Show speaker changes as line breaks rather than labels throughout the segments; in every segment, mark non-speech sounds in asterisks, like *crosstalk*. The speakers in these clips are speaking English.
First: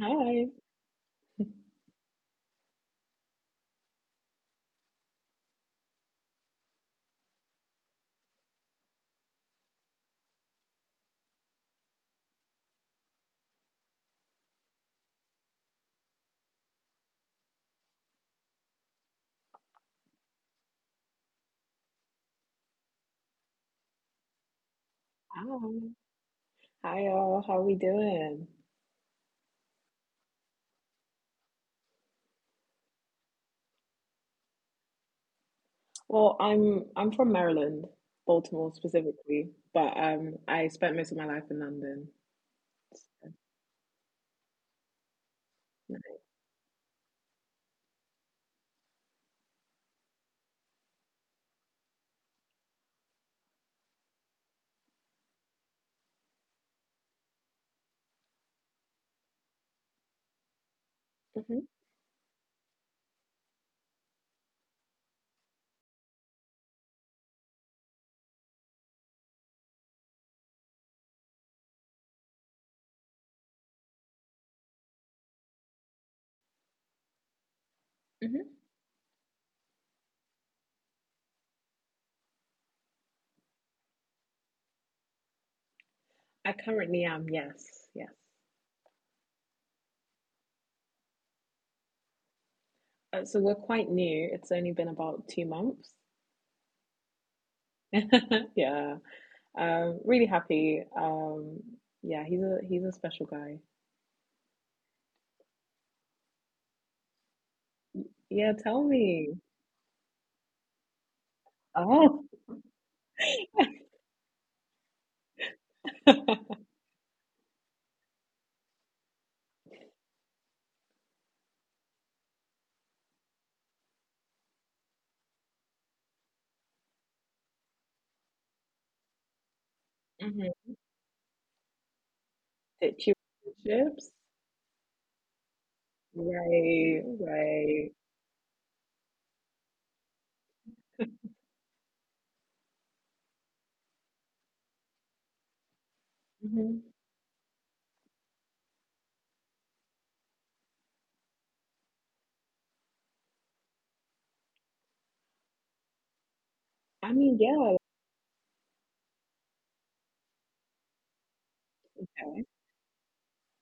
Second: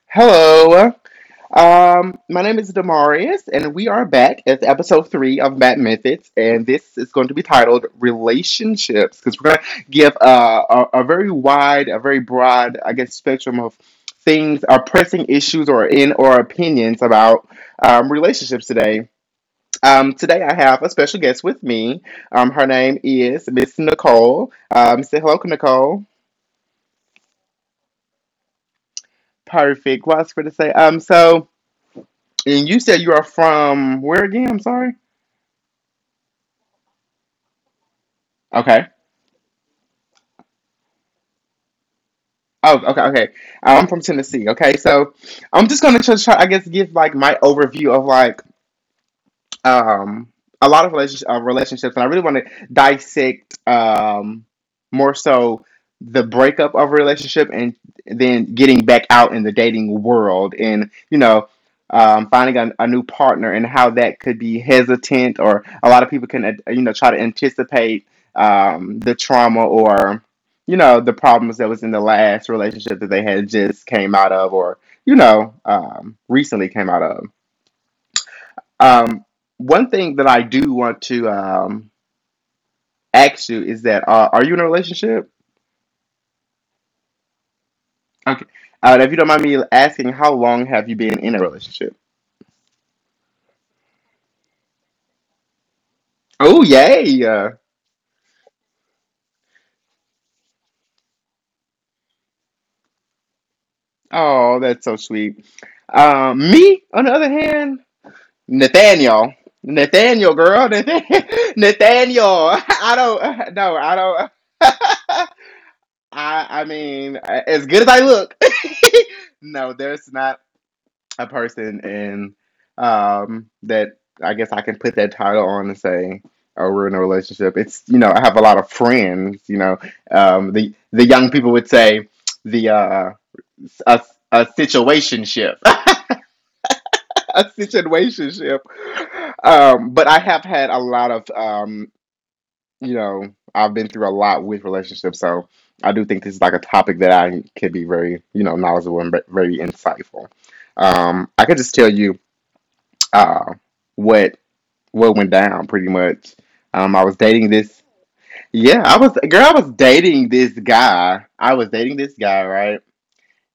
Hi.
Hello. My name is Demarius, and we are back at episode three of Mad Methods, and this is going to be titled Relationships because we're going to give a very wide, a very broad, I guess, spectrum of things, or pressing issues, or in or opinions about relationships today. Today, I have a special guest with me. Her name is Miss Nicole. Say hello,
Hi.
Nicole.
Hi y'all. How we doing?
Perfect. What else for to say? And you said you are from where again? I'm sorry.
Well, I'm from Maryland, Baltimore
Okay.
specifically, but I spent most of my life in London.
Oh, okay, okay. I'm from Tennessee. Okay, so I'm just gonna just try, I guess, give like my overview of like um, a lot of relationships, and I really want to dissect more so the breakup of a relationship and then getting back out in the dating world and
Hmm.
finding a new partner, and how that could be hesitant, or a lot of people can try to anticipate the trauma or the problems that was in the last relationship that they had just came out of or recently came out of.
Hmm.
um, One thing that I do want to ask you is that, are you in a relationship?
I currently am, yes, yes.
Okay. If you don't mind me asking, how long have you been in a relationship?
So we're quite new. It's only been about 2 months. *laughs*
Oh, yay!
Yeah. Really happy. Yeah, he's a special guy.
Oh, that's so sweet. Me, on the other hand,
Yeah, tell me.
Nathaniel. Nathaniel, girl, *laughs*
Oh.
Nathaniel. I don't. *laughs* No,
*laughs*
I don't. *laughs* I mean, as good as I look, *laughs* no, there's not a person and that I guess I can put that title on and say, oh, we're in a relationship. I have a lot of friends.
Mhm.
The young people would say the uh a,
Situations.
a situationship.
Right,
*laughs* A
right.
situationship. But I have had a lot of, I've been through a lot with relationships, so I do think this is like a
Mhm.
topic that I could be very, you know, knowledgeable and very insightful. I could just tell you uh, what what went down pretty much. I
I
was
mean,
dating
yeah,
this. Yeah, I was girl, I was dating this guy.
okay.
Right?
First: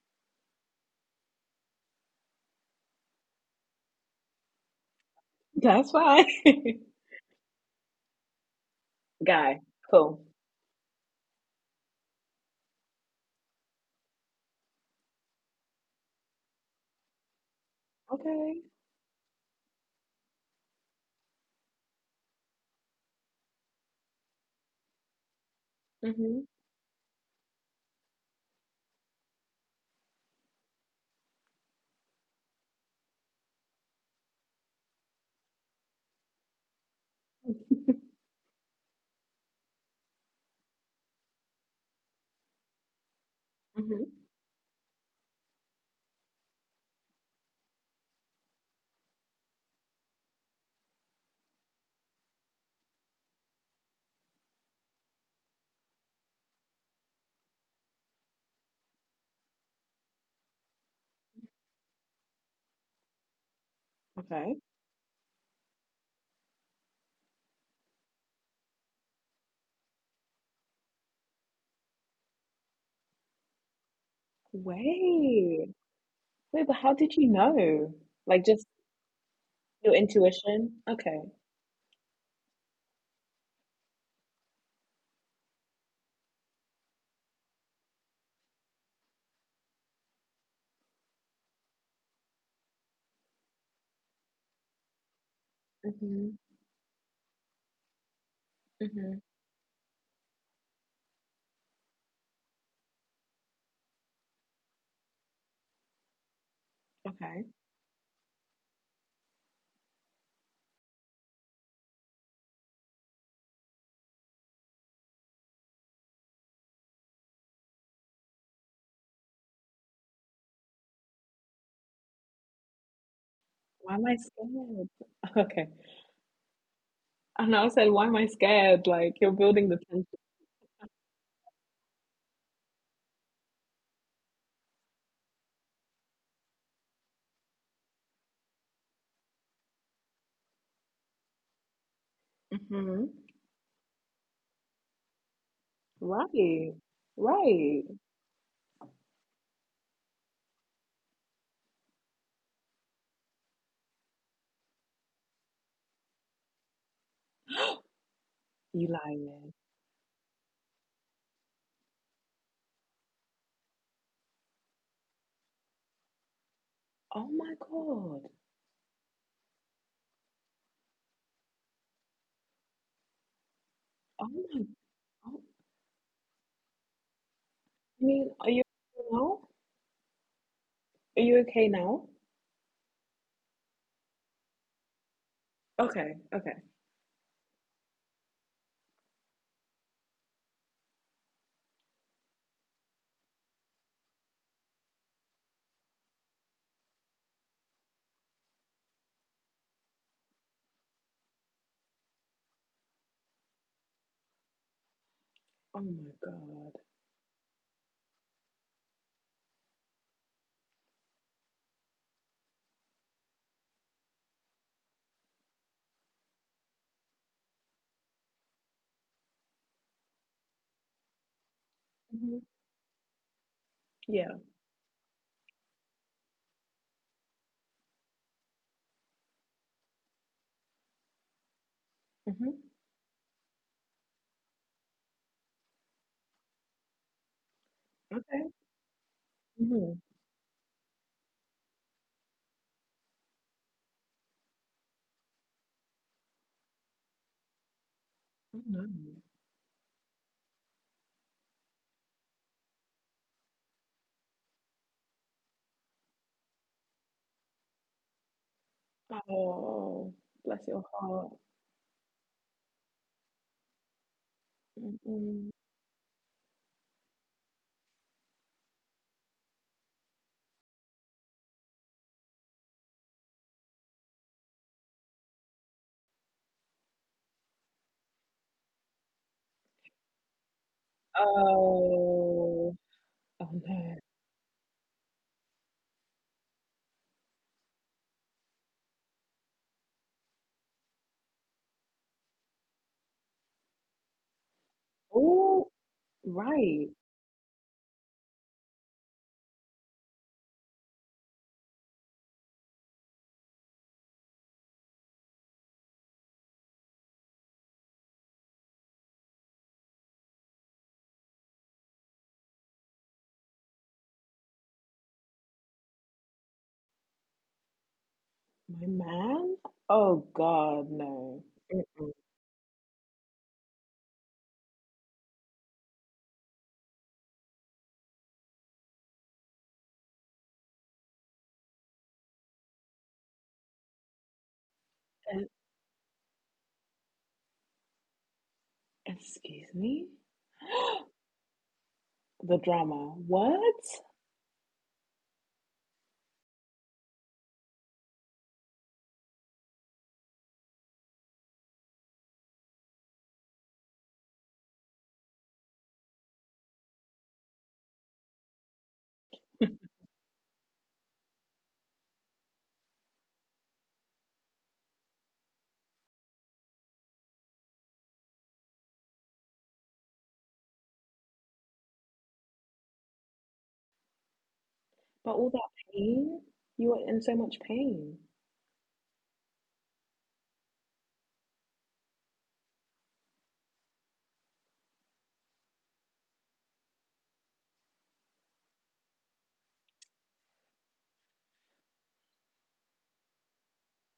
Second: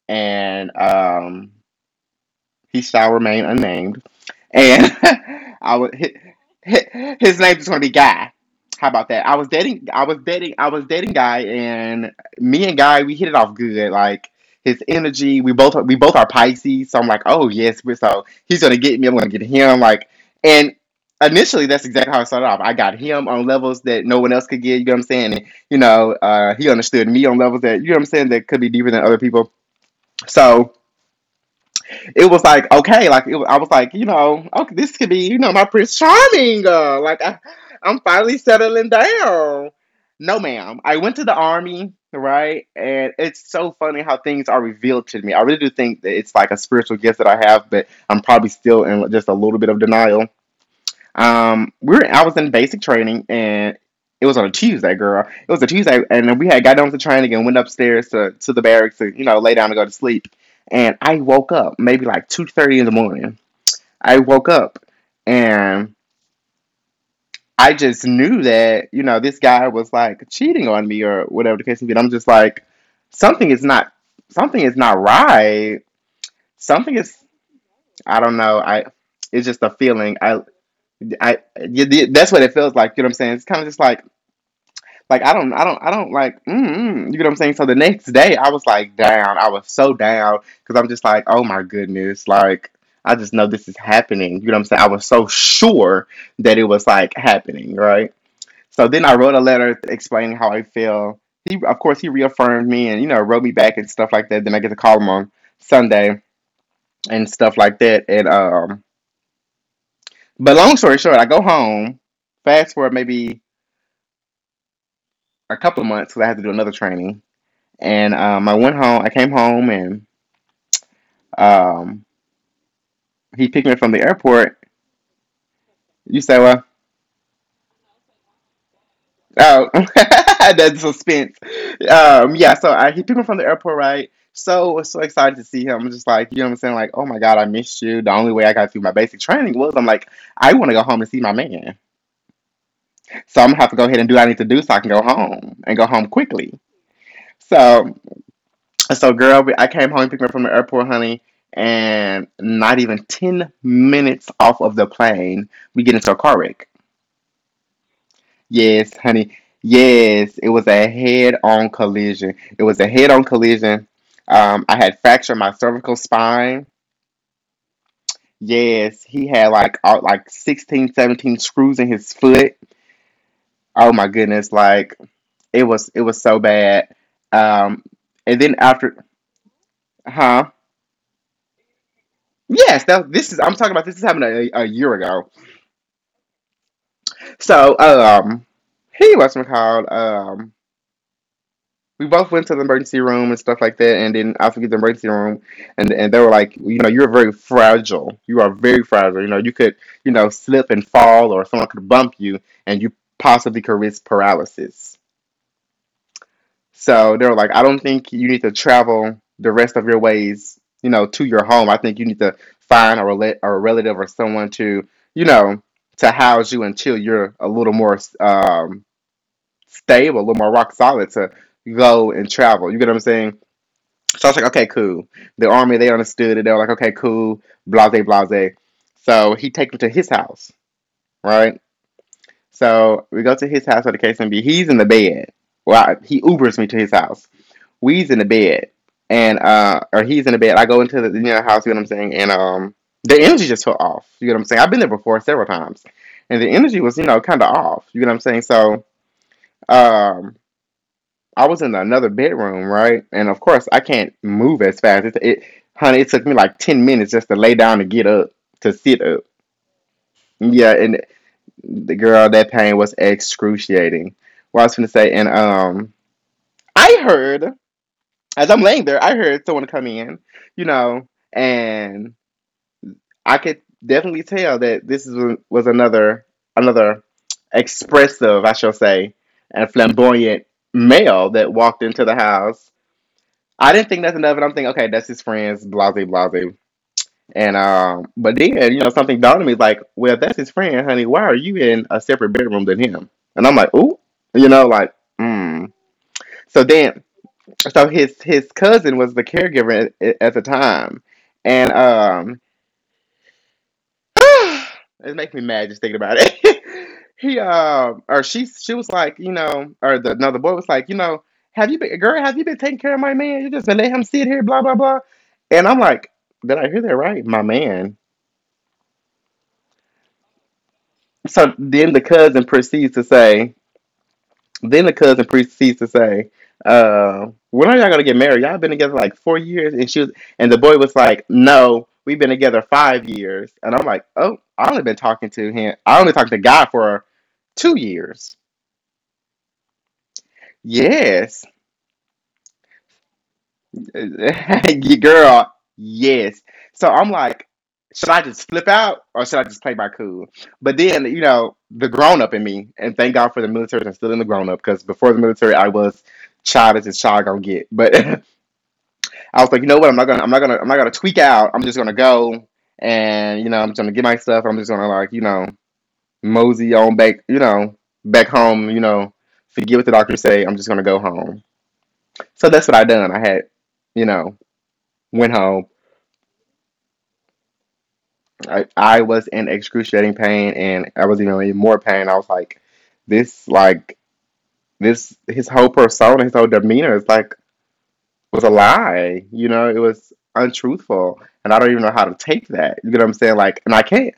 And he shall remain unnamed, and *laughs* I
That's
would
fine.
his,
*laughs*
his name's gonna be Guy. How about that?
Guy, cool.
I was dating Guy, and me and Guy, we hit it off good. Like, his energy, we both are Pisces, so I'm like, oh yes, so he's
Okay.
gonna get me, I'm gonna get him. Like, and initially that's exactly how it started off. I got him on levels that no one else could get. You know what I'm saying? And,
Hmm.
he understood me on levels that, you know what I'm saying, that could be deeper than other people. So it was like, okay, like it I was like, you know, okay, this could be, you know, my Prince Charming. Like, I'm finally settling down. No, ma'am. I went to the army, right? And it's so funny
Hmm. *laughs*
how things are revealed to me. I really do think that it's like a spiritual gift that I have, but I'm probably still in just a little bit of denial. We were I was in basic training, and it was on a Tuesday, girl. It was a Tuesday, and we had got down to training and went upstairs to the barracks to, you know, lay down and go to sleep. And I woke up maybe like 2:30 in the morning. I woke
Okay.
up and I just knew that, you know, this guy was like cheating on me or whatever the case may be. And I'm just like, something is not something is not
Wait.
right.
Wait, but how
Something is
did you know?
I don't
Like,
know.
just
I It's just a
your
feeling. I
intuition? Okay.
Yeah, yeah, that's what it feels like. You know what I'm saying? It's kind of just like. Like, I don't like. You get what I'm saying? So the next day, I was like down. I was so down because I'm just like, oh my goodness, like I just know this is happening. You know what I'm saying? I was so sure
Hmm.
that it was like happening, right? So then
Hmm.
I wrote a letter explaining how I feel. He, of course, he reaffirmed me and wrote me back and stuff like that. Then I get to call him on Sunday and
Okay.
stuff like that. And but long story short, I go home. Fast forward maybe a couple of months because I had to do another training. And I went home. I came home, and um, he picked me up from
Why
the
am I
airport.
scared? *laughs* Okay.
You say, well,
And I said, why am I scared? Like, you're building
oh,
the
*laughs*
tension.
that's suspense. Yeah, so he picked me from the airport, right? So was so excited to see him. I'm just like, you know, what I'm saying, like, oh my god, I missed you. The only way I got through my basic training was I'm like, I want to go home and see my man.
Hmm.
So I'm gonna have to go ahead and do what I need to do so I can go home and go home quickly.
Right. Right.
So And so, girl, I came home, picked me up from the airport, honey, and not even 10 minutes off of the plane, we get into a car wreck.
You
Yes, honey.
lying.
Yes, it was a head on collision. It was a head on collision. I had fractured my cervical spine.
Oh my God.
Yes, he had like all, like 16, 17 screws in his foot. Oh my
Oh
goodness,
my.
like
Oh,
it was, it was so bad. Um,
I mean,
and
are
then
you?
after, huh?
Are you okay now?
Yes, this is I'm talking about. This is happened a year ago.
Okay, okay.
So, he was called. We both went to the emergency room and stuff like that, and then I forget the emergency room, and they were like, you know, you're very fragile. You are very fragile. You know, you could, you know, slip and fall, or someone could bump you, and you possibly could risk paralysis.
Oh my God.
So they were like, I don't think you need to travel the rest of your ways, you know, to your home. I think you need to find a relative or someone to, you know, to house you until you're a little more stable, a little more rock solid to go and
Hmm.
travel. You get what I'm saying? So I
Yeah.
was like, okay, cool. The army, they understood it. They were like, okay, cool, blase, blase. So he takes me to his house, right?
Hmm.
So we go to his house for the case and be. He's in the bed. Well, he Ubers me to his house. We's in the
Okay.
bed, and
Hmm.
or he's in the bed. I go into the house. You know what I'm saying? And the energy just felt off. You know what I'm saying? I've been there before several times, and the energy was kind of off. You know what I'm saying?
Oh no.
So um I was in another bedroom, right? And of course, I can't move as fast. It Honey, it took me like 10 minutes just to lay down and get up, to sit up.
Oh, bless
Yeah,
your
and
heart.
the girl, that pain was excruciating. What I was going to say, and
Mm-mm.
I heard, as I'm laying there, I heard someone come in, you know, and I could definitely tell that was another, another expressive, I shall say, and flamboyant male that walked into the house.
Oh, oh
I didn't
no.
think nothing of it. I'm thinking, okay, that's his friends, blase, blase. And but then something dawned on me like, well, if that's his friend, honey, why are you in a separate bedroom than him? And I'm like, ooh, you know, like,
Oh,
mm. So
right.
then, so his cousin was the caregiver at the time, and *sighs* it makes me mad just thinking about it. *laughs* he or she was like, you know, or the another boy was like, you know, have you been girl, have you been taking care of my man? You just been let him sit here, blah blah blah. And I'm like, did I hear that right? My man.
My man? Oh God, no.
So then the
Mm-mm.
cousin proceeds to say, Then the cousin proceeds to say, when are y'all gonna get married? Y'all been together like 4 years, and the boy was like, no, we've been together 5 years, and I'm like, oh,
Eh,
I only talked to God for 2 years.
excuse me? *gasps*
Yes.
The drama.
*laughs*
What?
Your girl, yes. So I'm like, should I just flip out or should I just play my cool? But then, you know, the grown up in me, and thank God for the military, I'm still in the grown up because before the military, I was child as a child gonna get. But *laughs* I was like, you know
*laughs*
what? I'm not gonna tweak out. I'm just gonna go and you know, I'm just gonna get my stuff. I'm just gonna like, you know, mosey on back, you know, back home. You know, forget what the doctor say. I'm just gonna go home. So that's what I done. I had, you know, went
But all
home.
that pain? You were in so much pain.
I was in excruciating pain, and I was even in more pain. I was like, this, like this, his whole persona, his whole demeanor is like was a lie. You know, it was untruthful, and I don't even know how to take that. You know what I'm saying? Like, and I can't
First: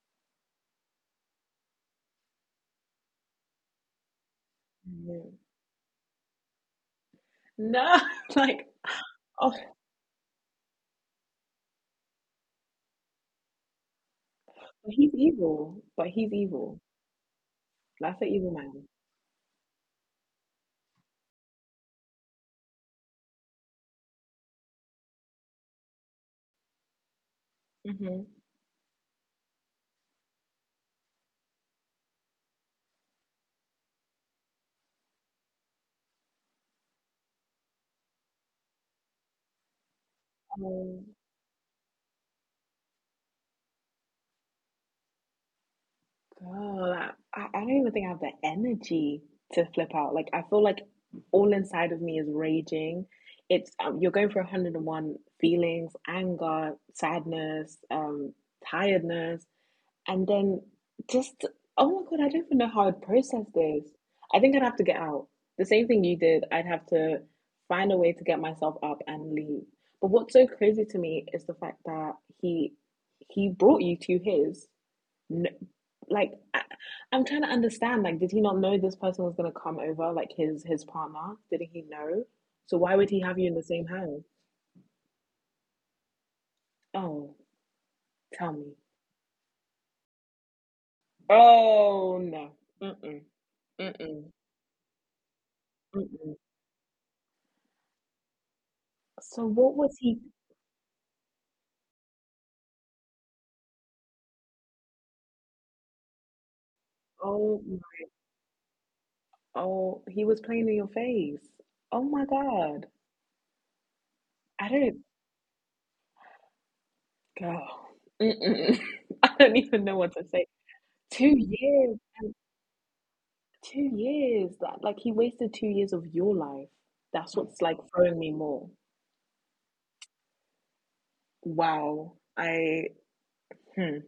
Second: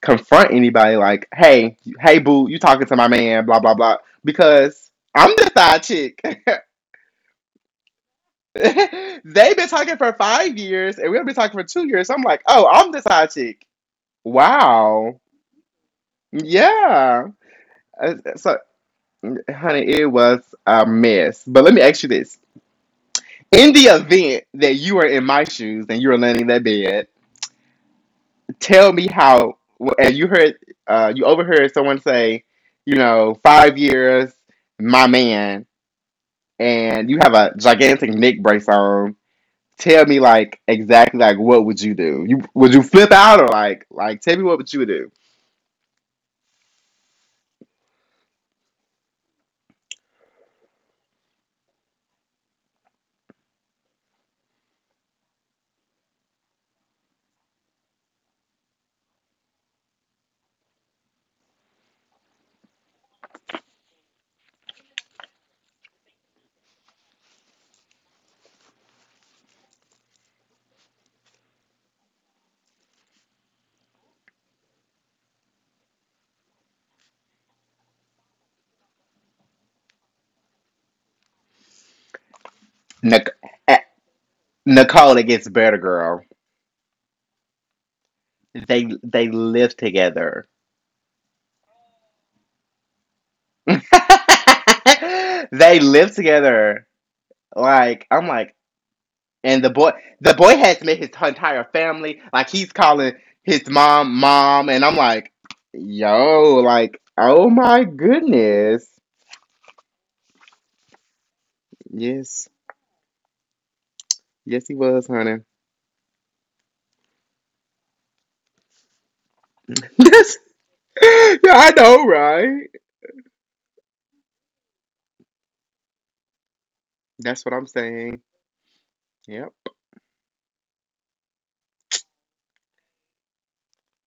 confront anybody like, hey, hey, boo, you talking to my man, blah, blah, blah, because I'm
No.
the side chick. *laughs*
No, *laughs* like, oh.
They've been talking for 5 years and we've been talking for 2 years. So I'm like, oh, I'm the side chick.
But he's
Wow.
evil. But he's evil.
Yeah. Uh,
That's an evil
So,
man.
honey, it was a mess. But let me ask you this. In the event that you were in my shoes and you were laying in that bed,
Hmm.
tell me how, and you heard, you overheard someone say, you know, 5 years, my man, and you have a gigantic neck brace on, tell me like
Oh,
exactly like what would you do? You would you flip out or like tell me what would you do?
girl, I don't even think I have the energy to flip out. Like, I feel like all inside of me is raging. It's you're going through 101 feelings, anger, sadness, tiredness. And then just, oh my God, I don't even know how I'd process this. I think I'd have to get out. The same thing you did, I'd have to find a way to get myself up and leave. But what's so crazy to me is the fact that he he brought you to his. n- Like I'm trying to understand. Like, did he not know this person was gonna come over? Like his partner? Didn't he know? So why would he
Nic-
have you in the
eh,
same house?
Nicole, it gets better, girl.
Oh, tell me.
They live together.
Oh no. Mm-mm. Mm-mm.
*laughs* They live
Mm-mm.
together. Like I'm like,
So
and
what was he?
the boy has met his entire family. Like he's calling his mom mom, and I'm like, yo, like oh
Oh,
my
my-
goodness,
oh, he was playing in your face. Oh my
yes.
God.
Yes,
I
he
didn't
was, honey.
go. Mm-mm. *laughs* I don't even know
*laughs*
what to
Yes.
say. Two
Yeah, I
years
know,
and
right?
2 years. That like he wasted 2 years of your life. That's
That's what
what's
I'm
like throwing
saying.
me more.
Yep.
Wow. I hmm.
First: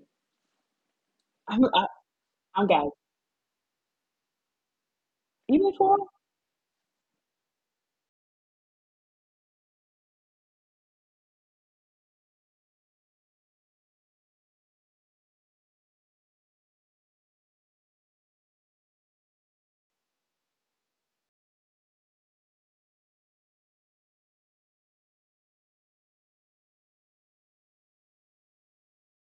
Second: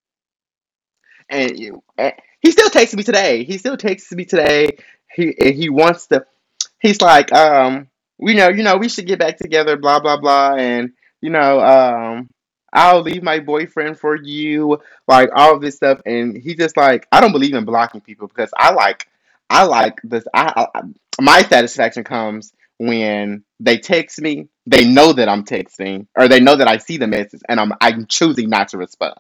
And
I'm
you,
I,
and he
I'm
still
guys.
texts me today. He still texts me today. He and he
You before?
wants to, he's like, you know, we should get back together, blah blah blah, and you know, I'll leave my boyfriend for you, like all of this stuff, and he just like, I don't believe in blocking people because I like this. I My satisfaction comes when they text me, they know that I'm texting, or they know that I see the message, and I'm choosing not to respond.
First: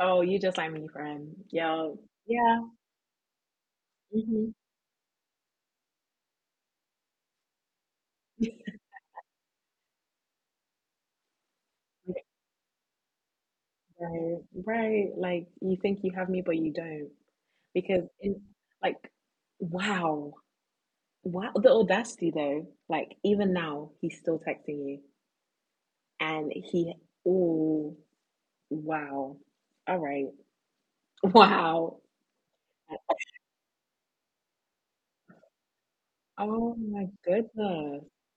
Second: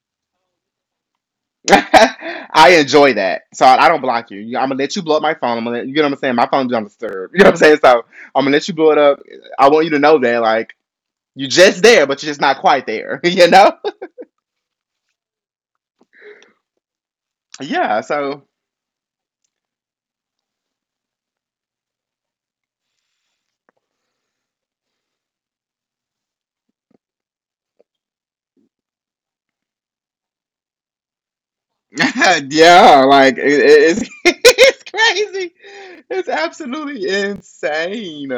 Oh, you just like me, friend.
*laughs*
Yo. Yeah.
I enjoy that. So I don't block you.
Hmm.
You- I'm gonna let you blow up my phone. I'm gonna let, you know what I'm saying? My phone's on disturb. *laughs* You know what I'm saying? So I'm gonna
*laughs*
let you blow it up. I want you to know that like you're just there, but you're just not quite there. *laughs* You know?
Right, right. Like, you think you have me, but you don't.
Yeah.
Because in
So
like wow, wow, the audacity though. Like, even now he's still texting you, and he, oh, wow. All right. *laughs* Wow.
*laughs* yeah, like it's *laughs* it's crazy. It's
Oh my
absolutely
goodness,
insane.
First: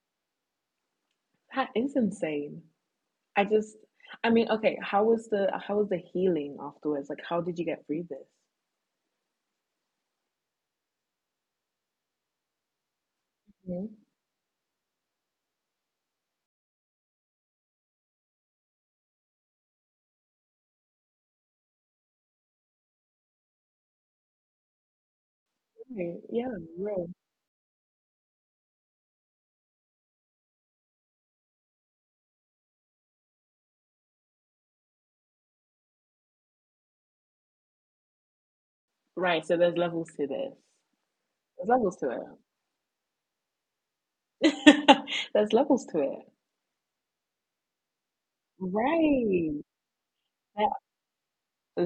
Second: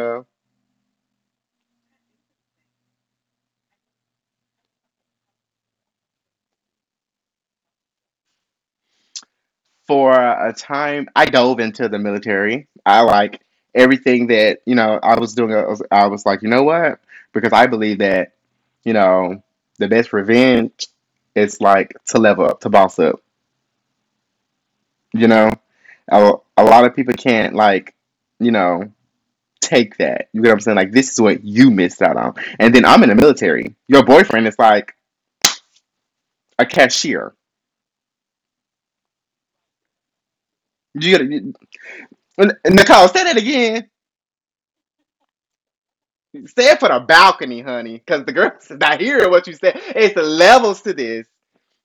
that is insane. I just, I mean, okay, how was the healing afterwards? Like, how did you get through this?
For a time I dove into the military. I like
Mhm.
everything that you know I was doing. I was like you know what, because I believe that, you know, the best revenge is like to level up, to boss up, you know.
Right,
a,
yeah,
a lot of
real.
people can't like, you know, take that. You get what I'm saying? Like this is what you missed out on, and then I'm in the military, your boyfriend is like a cashier.
Right, so there's levels to this.
you, you,
There's levels to
Nicole, say that again.
it. *laughs* There's levels to it.
Stay up for the balcony, honey, because the girl's not hearing *laughs* what you
Right.
said. It's the levels to this.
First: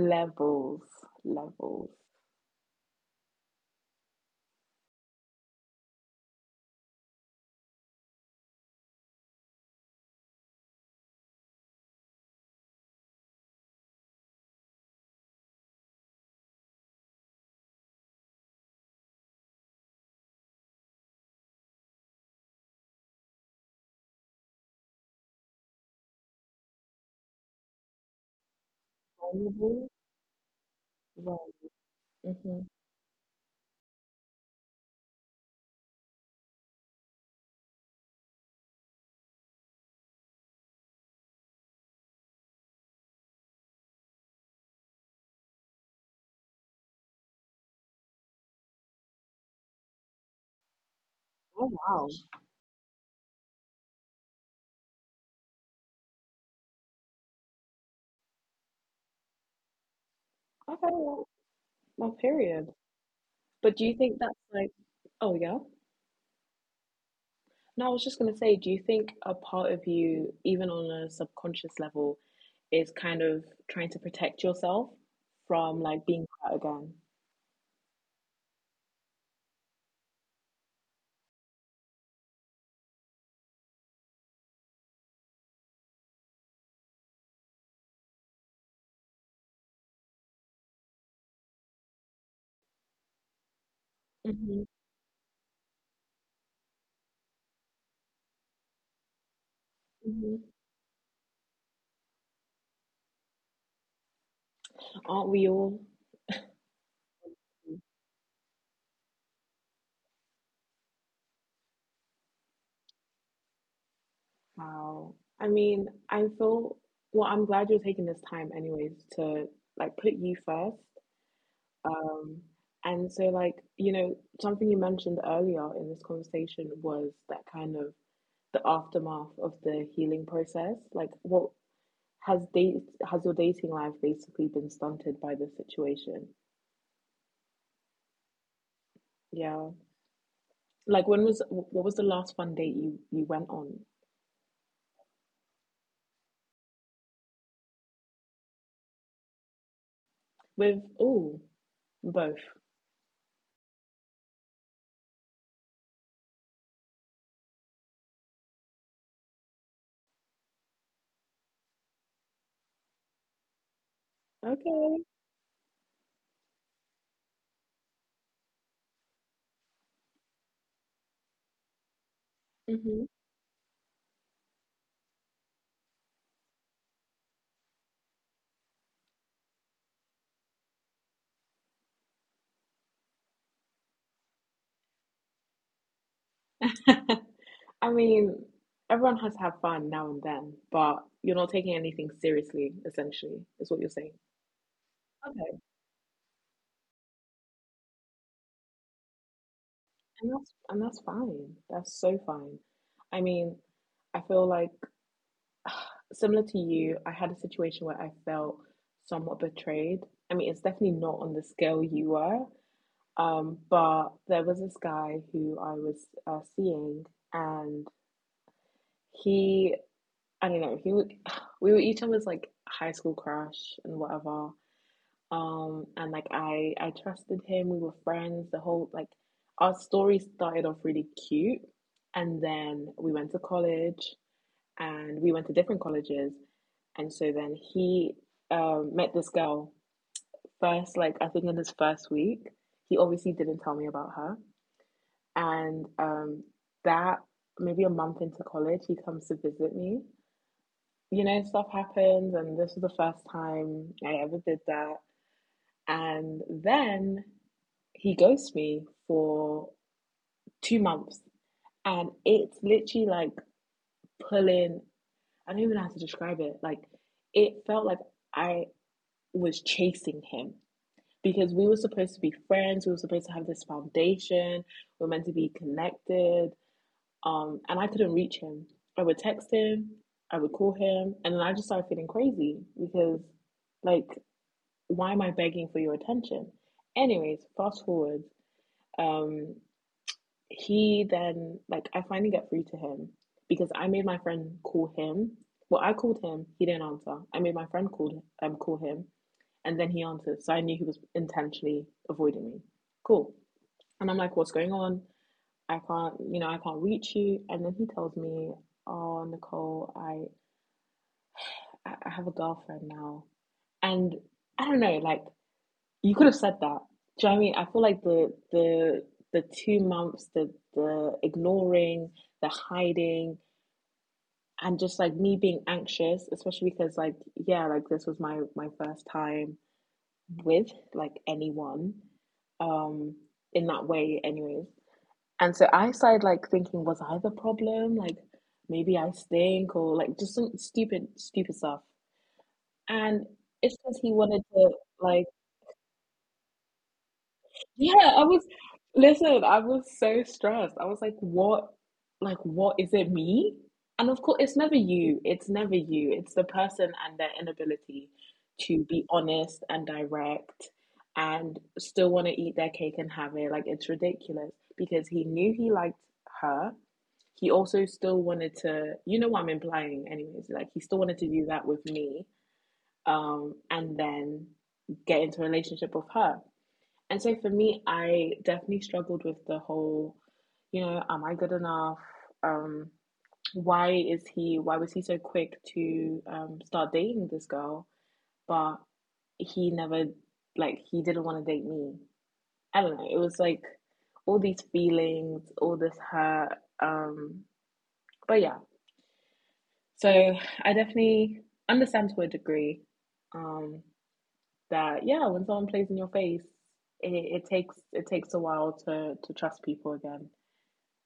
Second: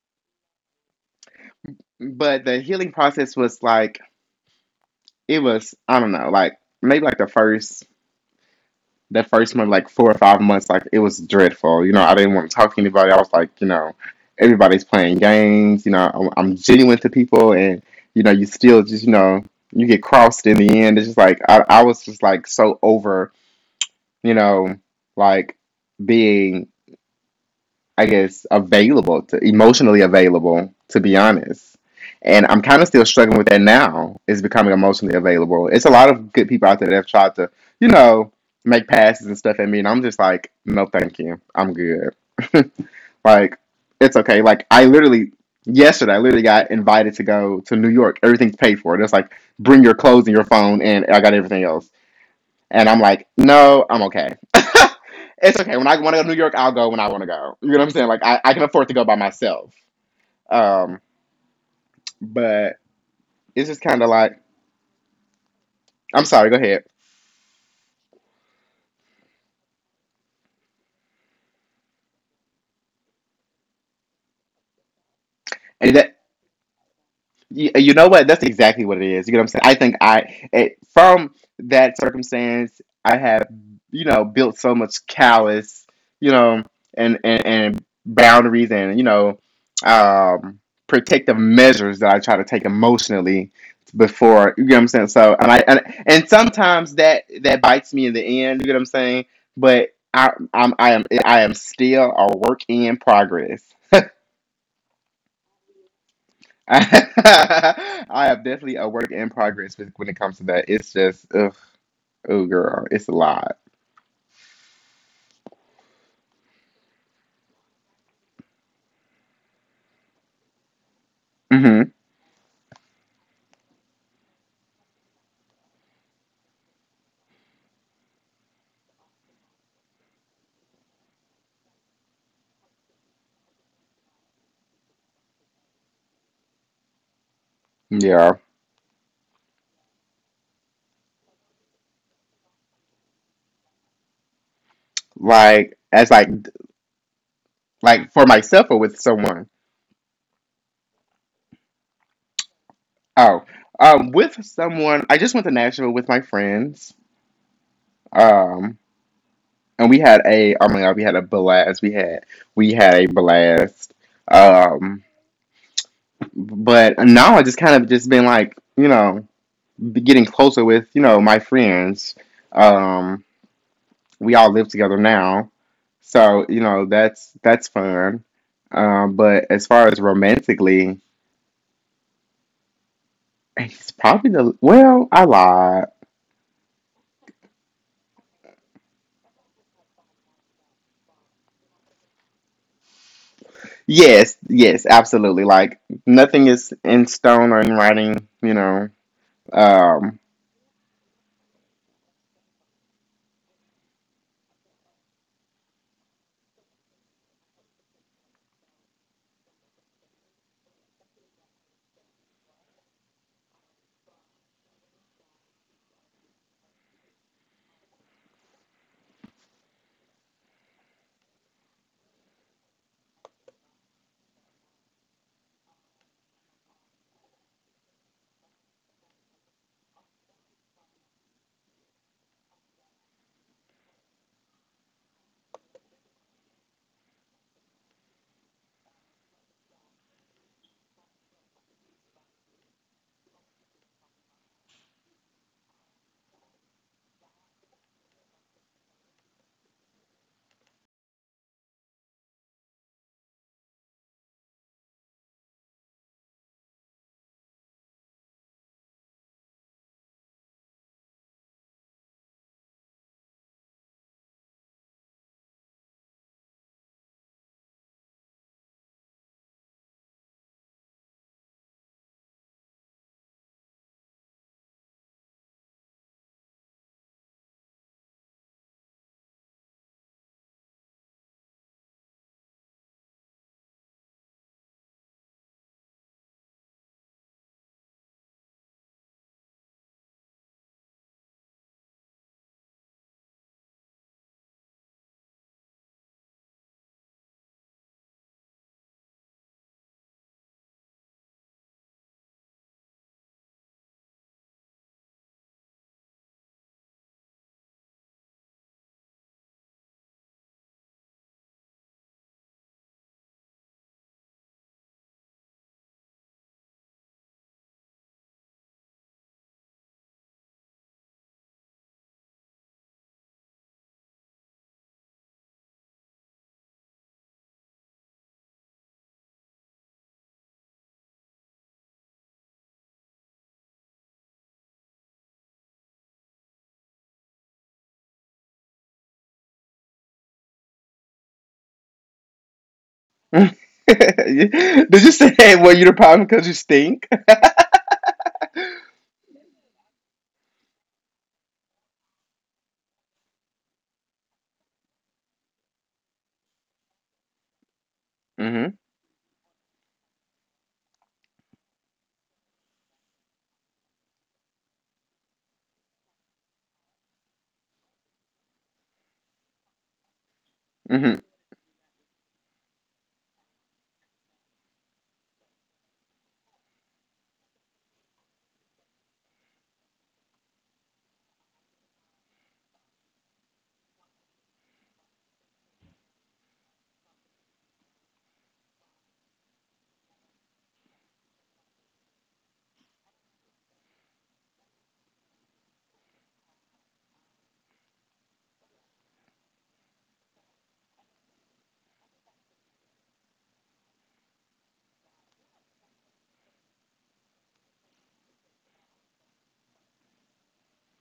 Levels, levels.
But the healing process was like it was, I don't know, like maybe like the first month, like 4 or 5 months, like it was dreadful. You know, I didn't want to talk to anybody. I was like, you know, everybody's playing games, you know, I'm genuine to people and you know, you still just, you know, you get crossed in the end. It's just like I was just like so over, you know, like being I guess, available to
Valuable?
emotionally available, to be
Right.
honest. And
Hmm.
I'm kind of still struggling with that now, is becoming emotionally available. It's a lot of good people out there that have tried to, you know, make passes and stuff at me. And I'm just like, no, thank you. I'm good. *laughs* Like, it's okay. Like, I literally, yesterday, I literally got invited to go to New York. Everything's paid for. It's like, bring your clothes and your phone, and I got everything
Oh,
else.
wow.
And I'm like, no, I'm okay. *laughs* It's okay. When I want to go to New York, I'll go when I want to go. You know what I'm saying? Like, I can afford to go by myself.
Okay,
Um,
well, period.
but it's
But
just
do you
kind of
think that's
like,
like, oh yeah?
I'm sorry, go ahead.
No, I was just gonna say, do you think a part of you, even on a subconscious level, is kind of trying to protect yourself from,
And
like,
that,
being hurt again?
You know what? That's exactly what it is. You know what I'm saying? I think I, it, from that circumstance, I have, you know, built so much callous, you know, and boundaries and you know, um, protective measures that I try to take emotionally before.
Hmm.
You know what I'm saying? So, and sometimes that bites me in the end. You know what I'm saying? But
Hmm.
I am still a work in progress.
Aren't we all?
*laughs* I am definitely a work in progress when it comes to that. It's just, ugh, oh girl, it's a lot.
Wow. I mean, I feel, well, I'm glad you're taking this time anyways to, like, put you first.
Hmm.
Um, and so, like, you know, something you mentioned earlier in this conversation was that kind of the aftermath of the healing process. Like, what has date has your dating life basically been stunted by this situation?
Yeah,
Yeah. Like, when was what was the last fun date you went on
like as like for myself or with someone.
with? Oh, both.
Oh, with someone. I just went to Nashville with my friends. Um, and we had a oh my god, we had a blast. We had a blast.
Okay.
Um, but now I just kind of just been like you know getting closer with you know my friends.
Hmm.
Um. We all live together now. So, you know, that's fun. But as far as romantically, he's probably the well, I lied.
*laughs* I mean, everyone has to have fun now and then, but you're not taking anything seriously, essentially, is what you're saying.
Yes, yes, absolutely. Like nothing is in stone or in writing, you know. Um.
And that's fine. That's so fine. I mean, I feel like, similar to you, I had a situation where I felt somewhat betrayed. I mean, it's definitely not on the scale you were, but there was this guy who I was seeing, and he, I don't know, he would, *sighs* we were each other's, like, high school crush and whatever. And, like, I trusted him. We were friends the whole, like, our story started off really cute. And then we went to college, and we went to different colleges. And so then he met this girl first, like, I think, in his first week. He obviously didn't tell me about her. And that, maybe a month into college, he comes to visit me. You know, stuff happens, and this was the first time I ever did that. And then he ghosted me for 2 months, and it's literally like pulling. I don't even know how to describe it. Like, it felt like I was chasing him because we were supposed to be friends, we were supposed to have this foundation, we were meant to be connected. And I couldn't reach him. I would text him, I would call him, and then I just started feeling crazy because, like, why am I begging for your attention? Anyways, fast forward, um he then like, I finally get through to him, because I made my friend call him. Well, I called him. He didn't answer. I made my friend call him, and then he answered. So I knew he was intentionally avoiding me. Cool. And I'm like, what's going on? I can't reach you. And then he tells me, oh Nicole, I have a girlfriend now, and I don't know, like, you could have said that. Do you know what I mean? I feel like the 2 months, the ignoring, the hiding, and just, like, me being anxious, especially because, like, yeah, like, this was my first time with, like, anyone, um, in that way, anyways. And so I started, like, thinking, was I the problem? Like, maybe I stink or, like, just some stupid stupid stuff. And it's
*laughs*
because he wanted to,
Did you
like,
say, hey, well, you're the problem because you stink?
yeah, I was, listen, I was so stressed. I was like, what is it, me? And of course, it's never you. It's never you. It's the person and their inability
Hmm.
to be honest and direct and still want to eat their cake and have it. Like, it's ridiculous, because he knew he liked her. He also still wanted to, you know what I'm implying, anyways, like, he still wanted
Hmm.
to do that with me. And then get into a relationship with her. And so for me, I definitely struggled with the whole, you know, am I good enough? Um, why was he so quick to start dating this girl? But he never, like, he didn't want to date me. I don't know. It was like all these feelings, all this hurt. But yeah, so I definitely understand to a degree. Um, that yeah, when someone plays in your face, it, it takes a while to trust people again.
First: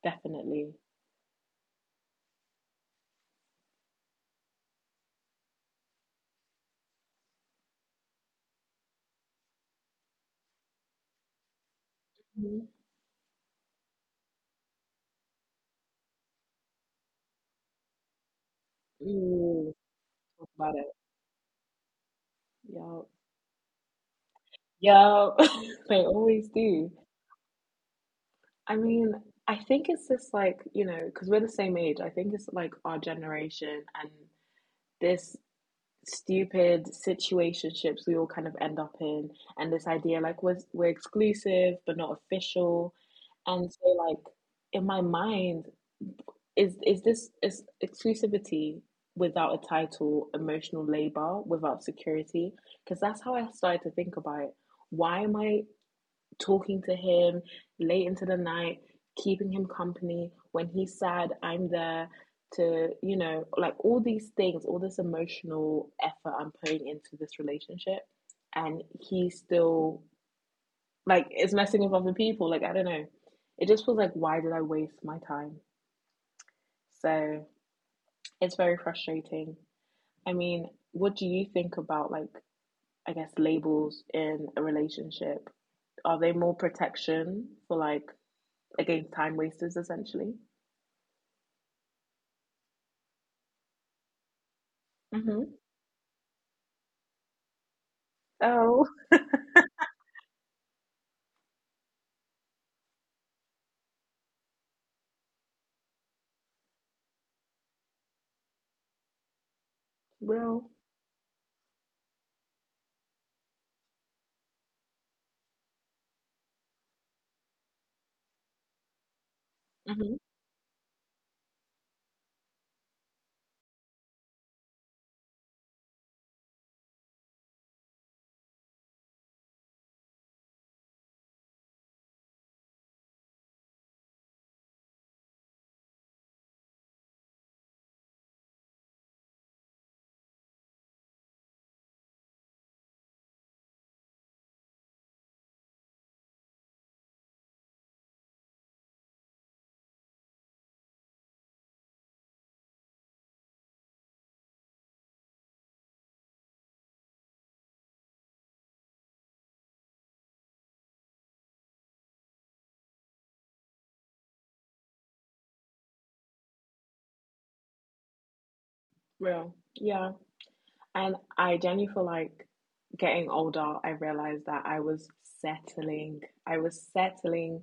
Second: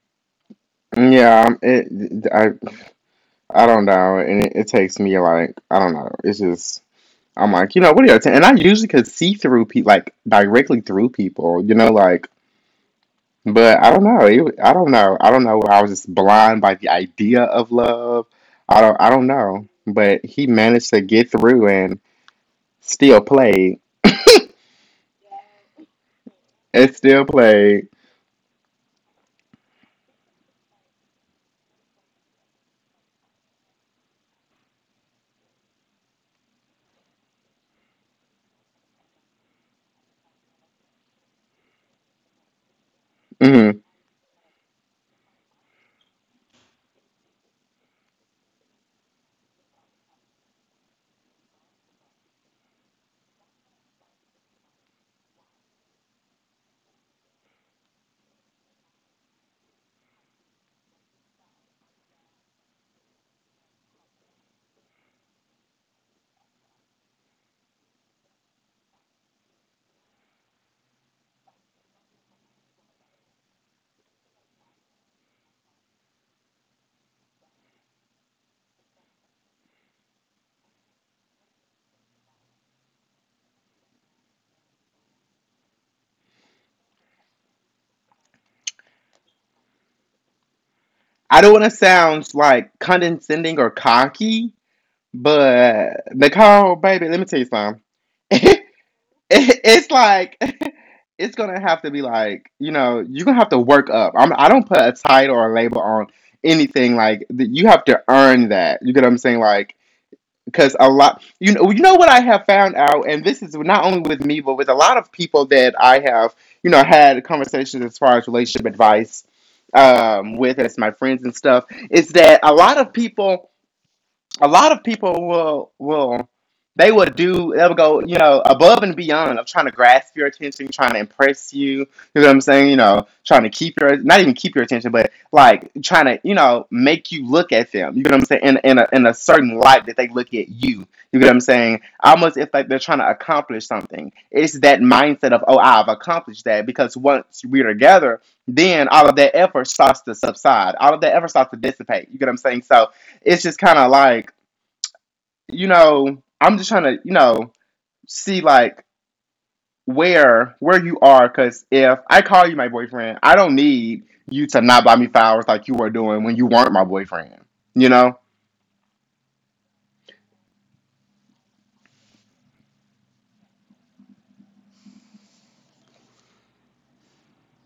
Definitely.
Yeah, I don't know. And it takes me like, I don't know. It's just I'm like, you know, what are your ten? And I usually could see through people, like directly through people, you know, like.
Mhm.
But I don't know. It, I don't know. I don't know. I was just blind by the idea of love. I don't. I don't know.
Ooh,
But he
talk about it.
managed to get through and
Yeah.
still played.
Yeah. *laughs* They always do.
It still played.
I mean, I think it's just, like, you know, because we're the same age. I think it's like our generation and this stupid situationships we all kind of end up in, and this idea, like, we're exclusive but not official. And
Hmm.
so, like, in my mind, is this is exclusivity without a title, emotional labor without security, because that's how I started to think about it. Why am I talking to him late into the night, keeping him company when he's sad? I'm there to, you know, like, all these things, all this emotional effort I'm putting into this relationship. And he's still, like, it's messing with other people, like, I don't know. It just feels like, why did I waste my time? So it's very frustrating. I mean, what do you think about, like, I guess, labels in a relationship? Are they more protection for, like, against time wasters essentially?
I don't want to sound like condescending or cocky,
Mm-hmm.
but Nicole, baby, let me tell you something. *laughs*
Oh,
It's like *laughs* it's gonna have to be like you know you're gonna have to work up. I don't put a title or a label on anything like you have to earn that. You get what I'm saying? Like
real.
because a lot you know what I have found out, and this is not only with me but with a lot of people that I have you know had conversations as far as relationship advice
Mm-hmm.
with as my friends and stuff is that a lot of people, a lot of people will they would do they'll go you know above and beyond of trying to grasp your attention, trying to impress you know what I'm saying, you know, trying to keep your not even keep your attention, but like trying to you know make you look at them you know what I'm saying in a certain light that they look at you, you know what I'm saying, almost if like they're trying to accomplish something. It's that mindset of oh I've accomplished that, because once we're together then all of that effort starts to subside, all of that effort starts to dissipate, you know what I'm saying. So it's just kind of like, you know, I'm just trying to, you know, see like where you are. Cause if I call you my boyfriend, I don't need you to not buy me flowers like you were doing when you weren't my boyfriend. You know?
Real. Yeah. And I genuinely feel like, getting older, I realized that I was settling. I was settling,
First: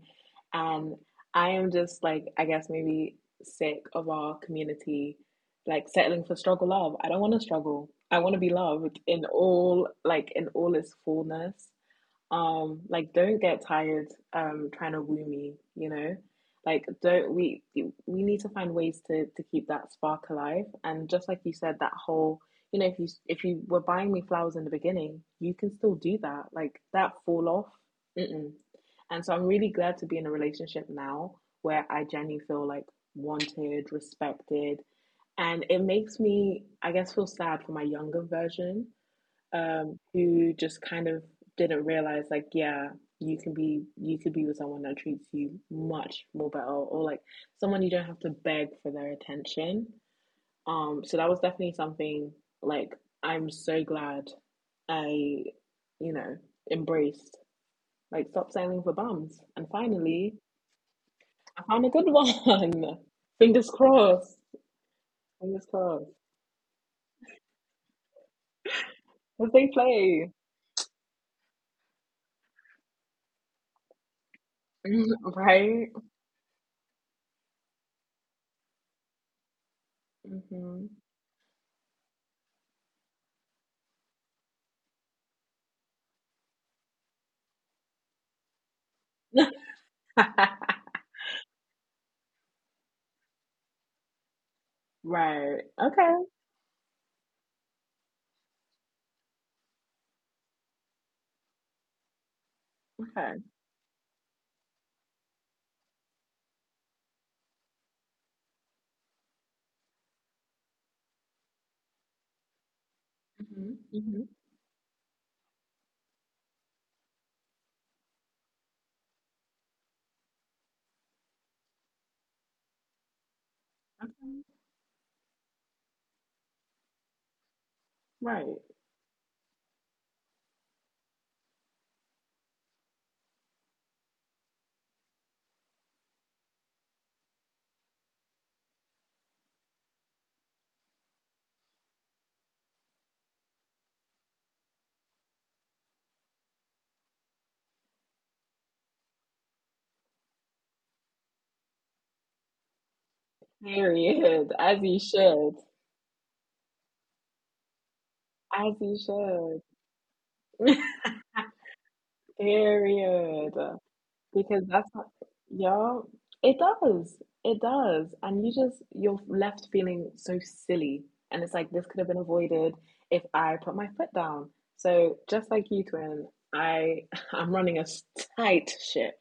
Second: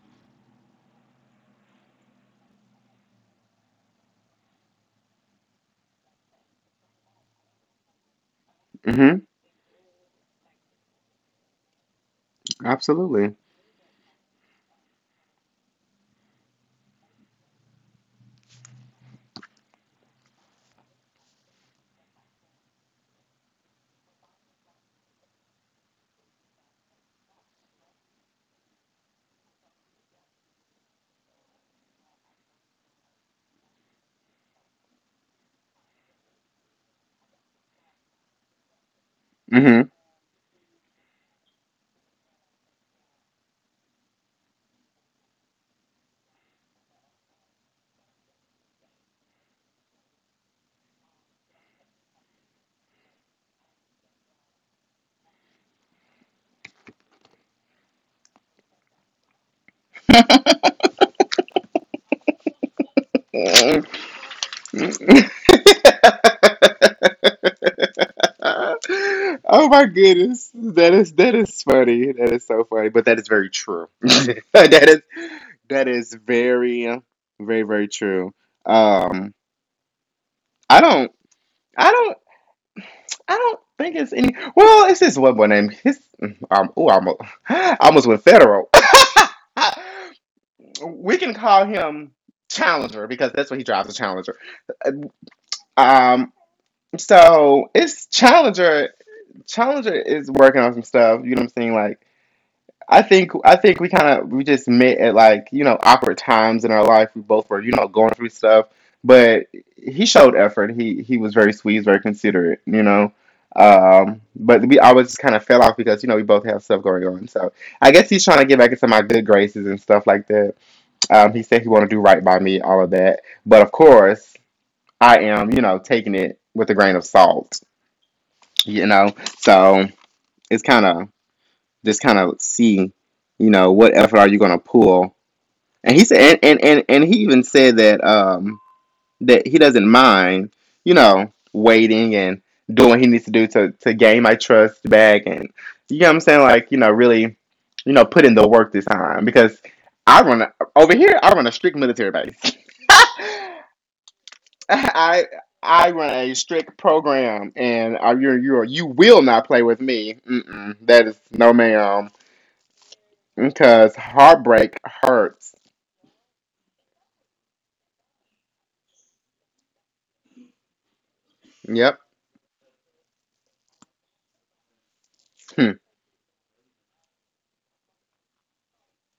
and I am just, like, I guess, maybe sick of our community, like, settling for struggle love. I don't want to struggle. I want to be loved in
Hmm.
all, in all its fullness. Like,
Absolutely.
don't get tired, trying to woo me, like, don't we need to find ways to keep that spark alive, and just like you said, that whole, you know, if you, if you were buying me flowers in the beginning, you can still do that, like, that fall off. Mm-mm. And so I'm really glad to be in a relationship now where I genuinely feel like wanted, respected, and it makes me, I guess, feel sad for my younger version.
Hmm.
Who just kind of didn't realize, like, yeah, you can be, you could be with someone that treats you much more better, or like someone you don't have to beg for their attention. Um, so that was definitely something, like, I'm so glad I you know embraced, like, stop sailing for bums, and finally I found a good one. *laughs* Fingers
*laughs*
crossed, fingers crossed, because they
Oh my
play.
goodness. That is funny. That is so funny. But that is very true. *laughs* That is
*laughs* Right.
very very true. Um, I
Hmm.
don't I don't I don't think it's any. Well, it's this one boy named his. Oh, I almost, *gasps* I almost went federal. *laughs*
*laughs*
We can call him Challenger, because that's what he drives, a Challenger.
Right. Okay.
Um, so it's Challenger. Challenger is working on some stuff. You know what I'm saying? Like.
Okay.
I think we kind of we just met at like you know awkward times in our life. We both were going through stuff, but he showed effort. He was very sweet, very considerate.
Hmm. Hmm.
But we always kind of fell off because we both have stuff going on. So I guess he's trying to get back into my good graces and stuff like that. He said he want to do right by me, all of that. But of course,
Okay.
I am taking it with a grain of salt.
Right.
You know, so it's kind of just kind of see, what effort are you going to pull. And he said, and he even said that that he doesn't mind, waiting and doing what he needs to do to gain my trust back. And you know what I'm saying? Like, you know, really, put in the work this time because over here, I run a strict military base. *laughs*
Period. As you
I
should.
I run a strict program, and you you
As
you
you
will not
should.
play with me. Mm-mm, that is no, ma'am.
Period.
Because
Because
heartbreak
that's not,
hurts.
yo, it does. It does. And you just, you're left feeling so silly. And it's like, this could
Yep.
have been avoided if I put my foot down. So just like
Hmm.
you, twin, I, *laughs* I'm running a s- tight ship,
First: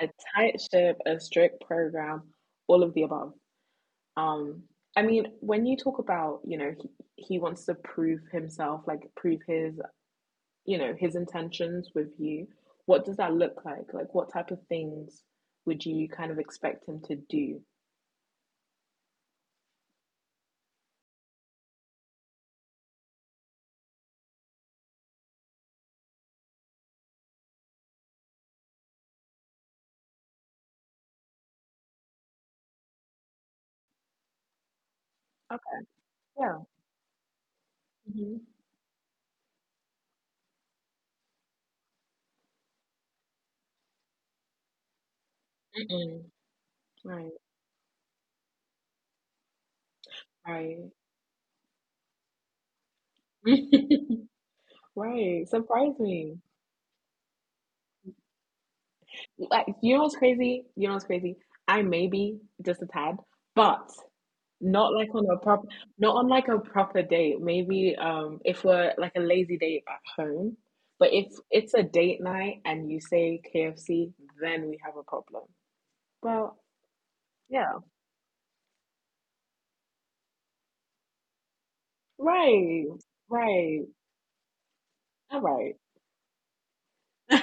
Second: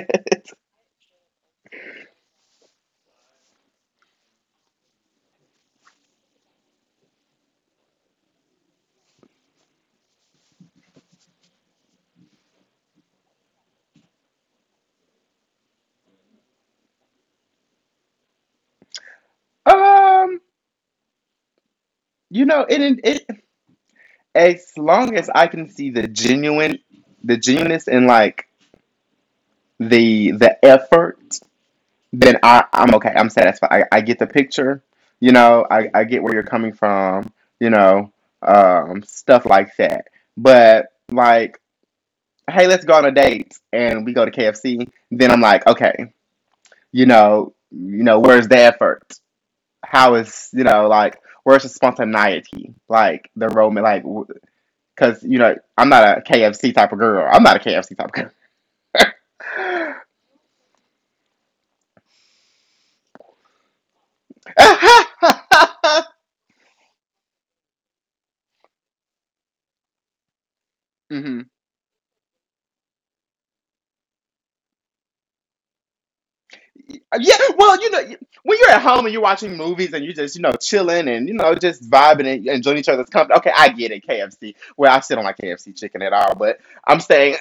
a tight ship, a strict program, all of the above. Um, I mean, when you talk about, he wants to prove himself, like prove his, his intentions with you, what does that look like? Like, what type of things would you kind of expect him to do?
um, you know, it as long as I can see the genuine, the genuineness and like the effort, then I'm okay. I'm satisfied. I get the picture. You know,
Okay.
I get where you're
Yeah.
coming from. You know,
Hmm.
stuff like that. But like, hey, let's go on a date and we go to KFC. Then I'm like, okay,
Mm-mm. Right.
where's the effort? How is
Right.
where's the spontaneity, like the roman, like,
*laughs*
because
Right.
I'm
Surprise
not a
me.
KFC type of girl. I'm not a KFC type of girl.
Like, you know what's crazy? You know what's crazy? I may be just a tad, but not like on a proper, not on like a proper date. Maybe if we're like a lazy date at home, but
*laughs*
if
Hmm.
it's a date night and you say KFC, then we have a problem. Well,
Yeah,
yeah,
well, when you're at home and you're watching movies and you're just chilling and just vibing and enjoying
right,
each other's company, okay, I
right,
get it. KFC, well, I still don't like
all right,
KFC chicken at all, but I'm saying,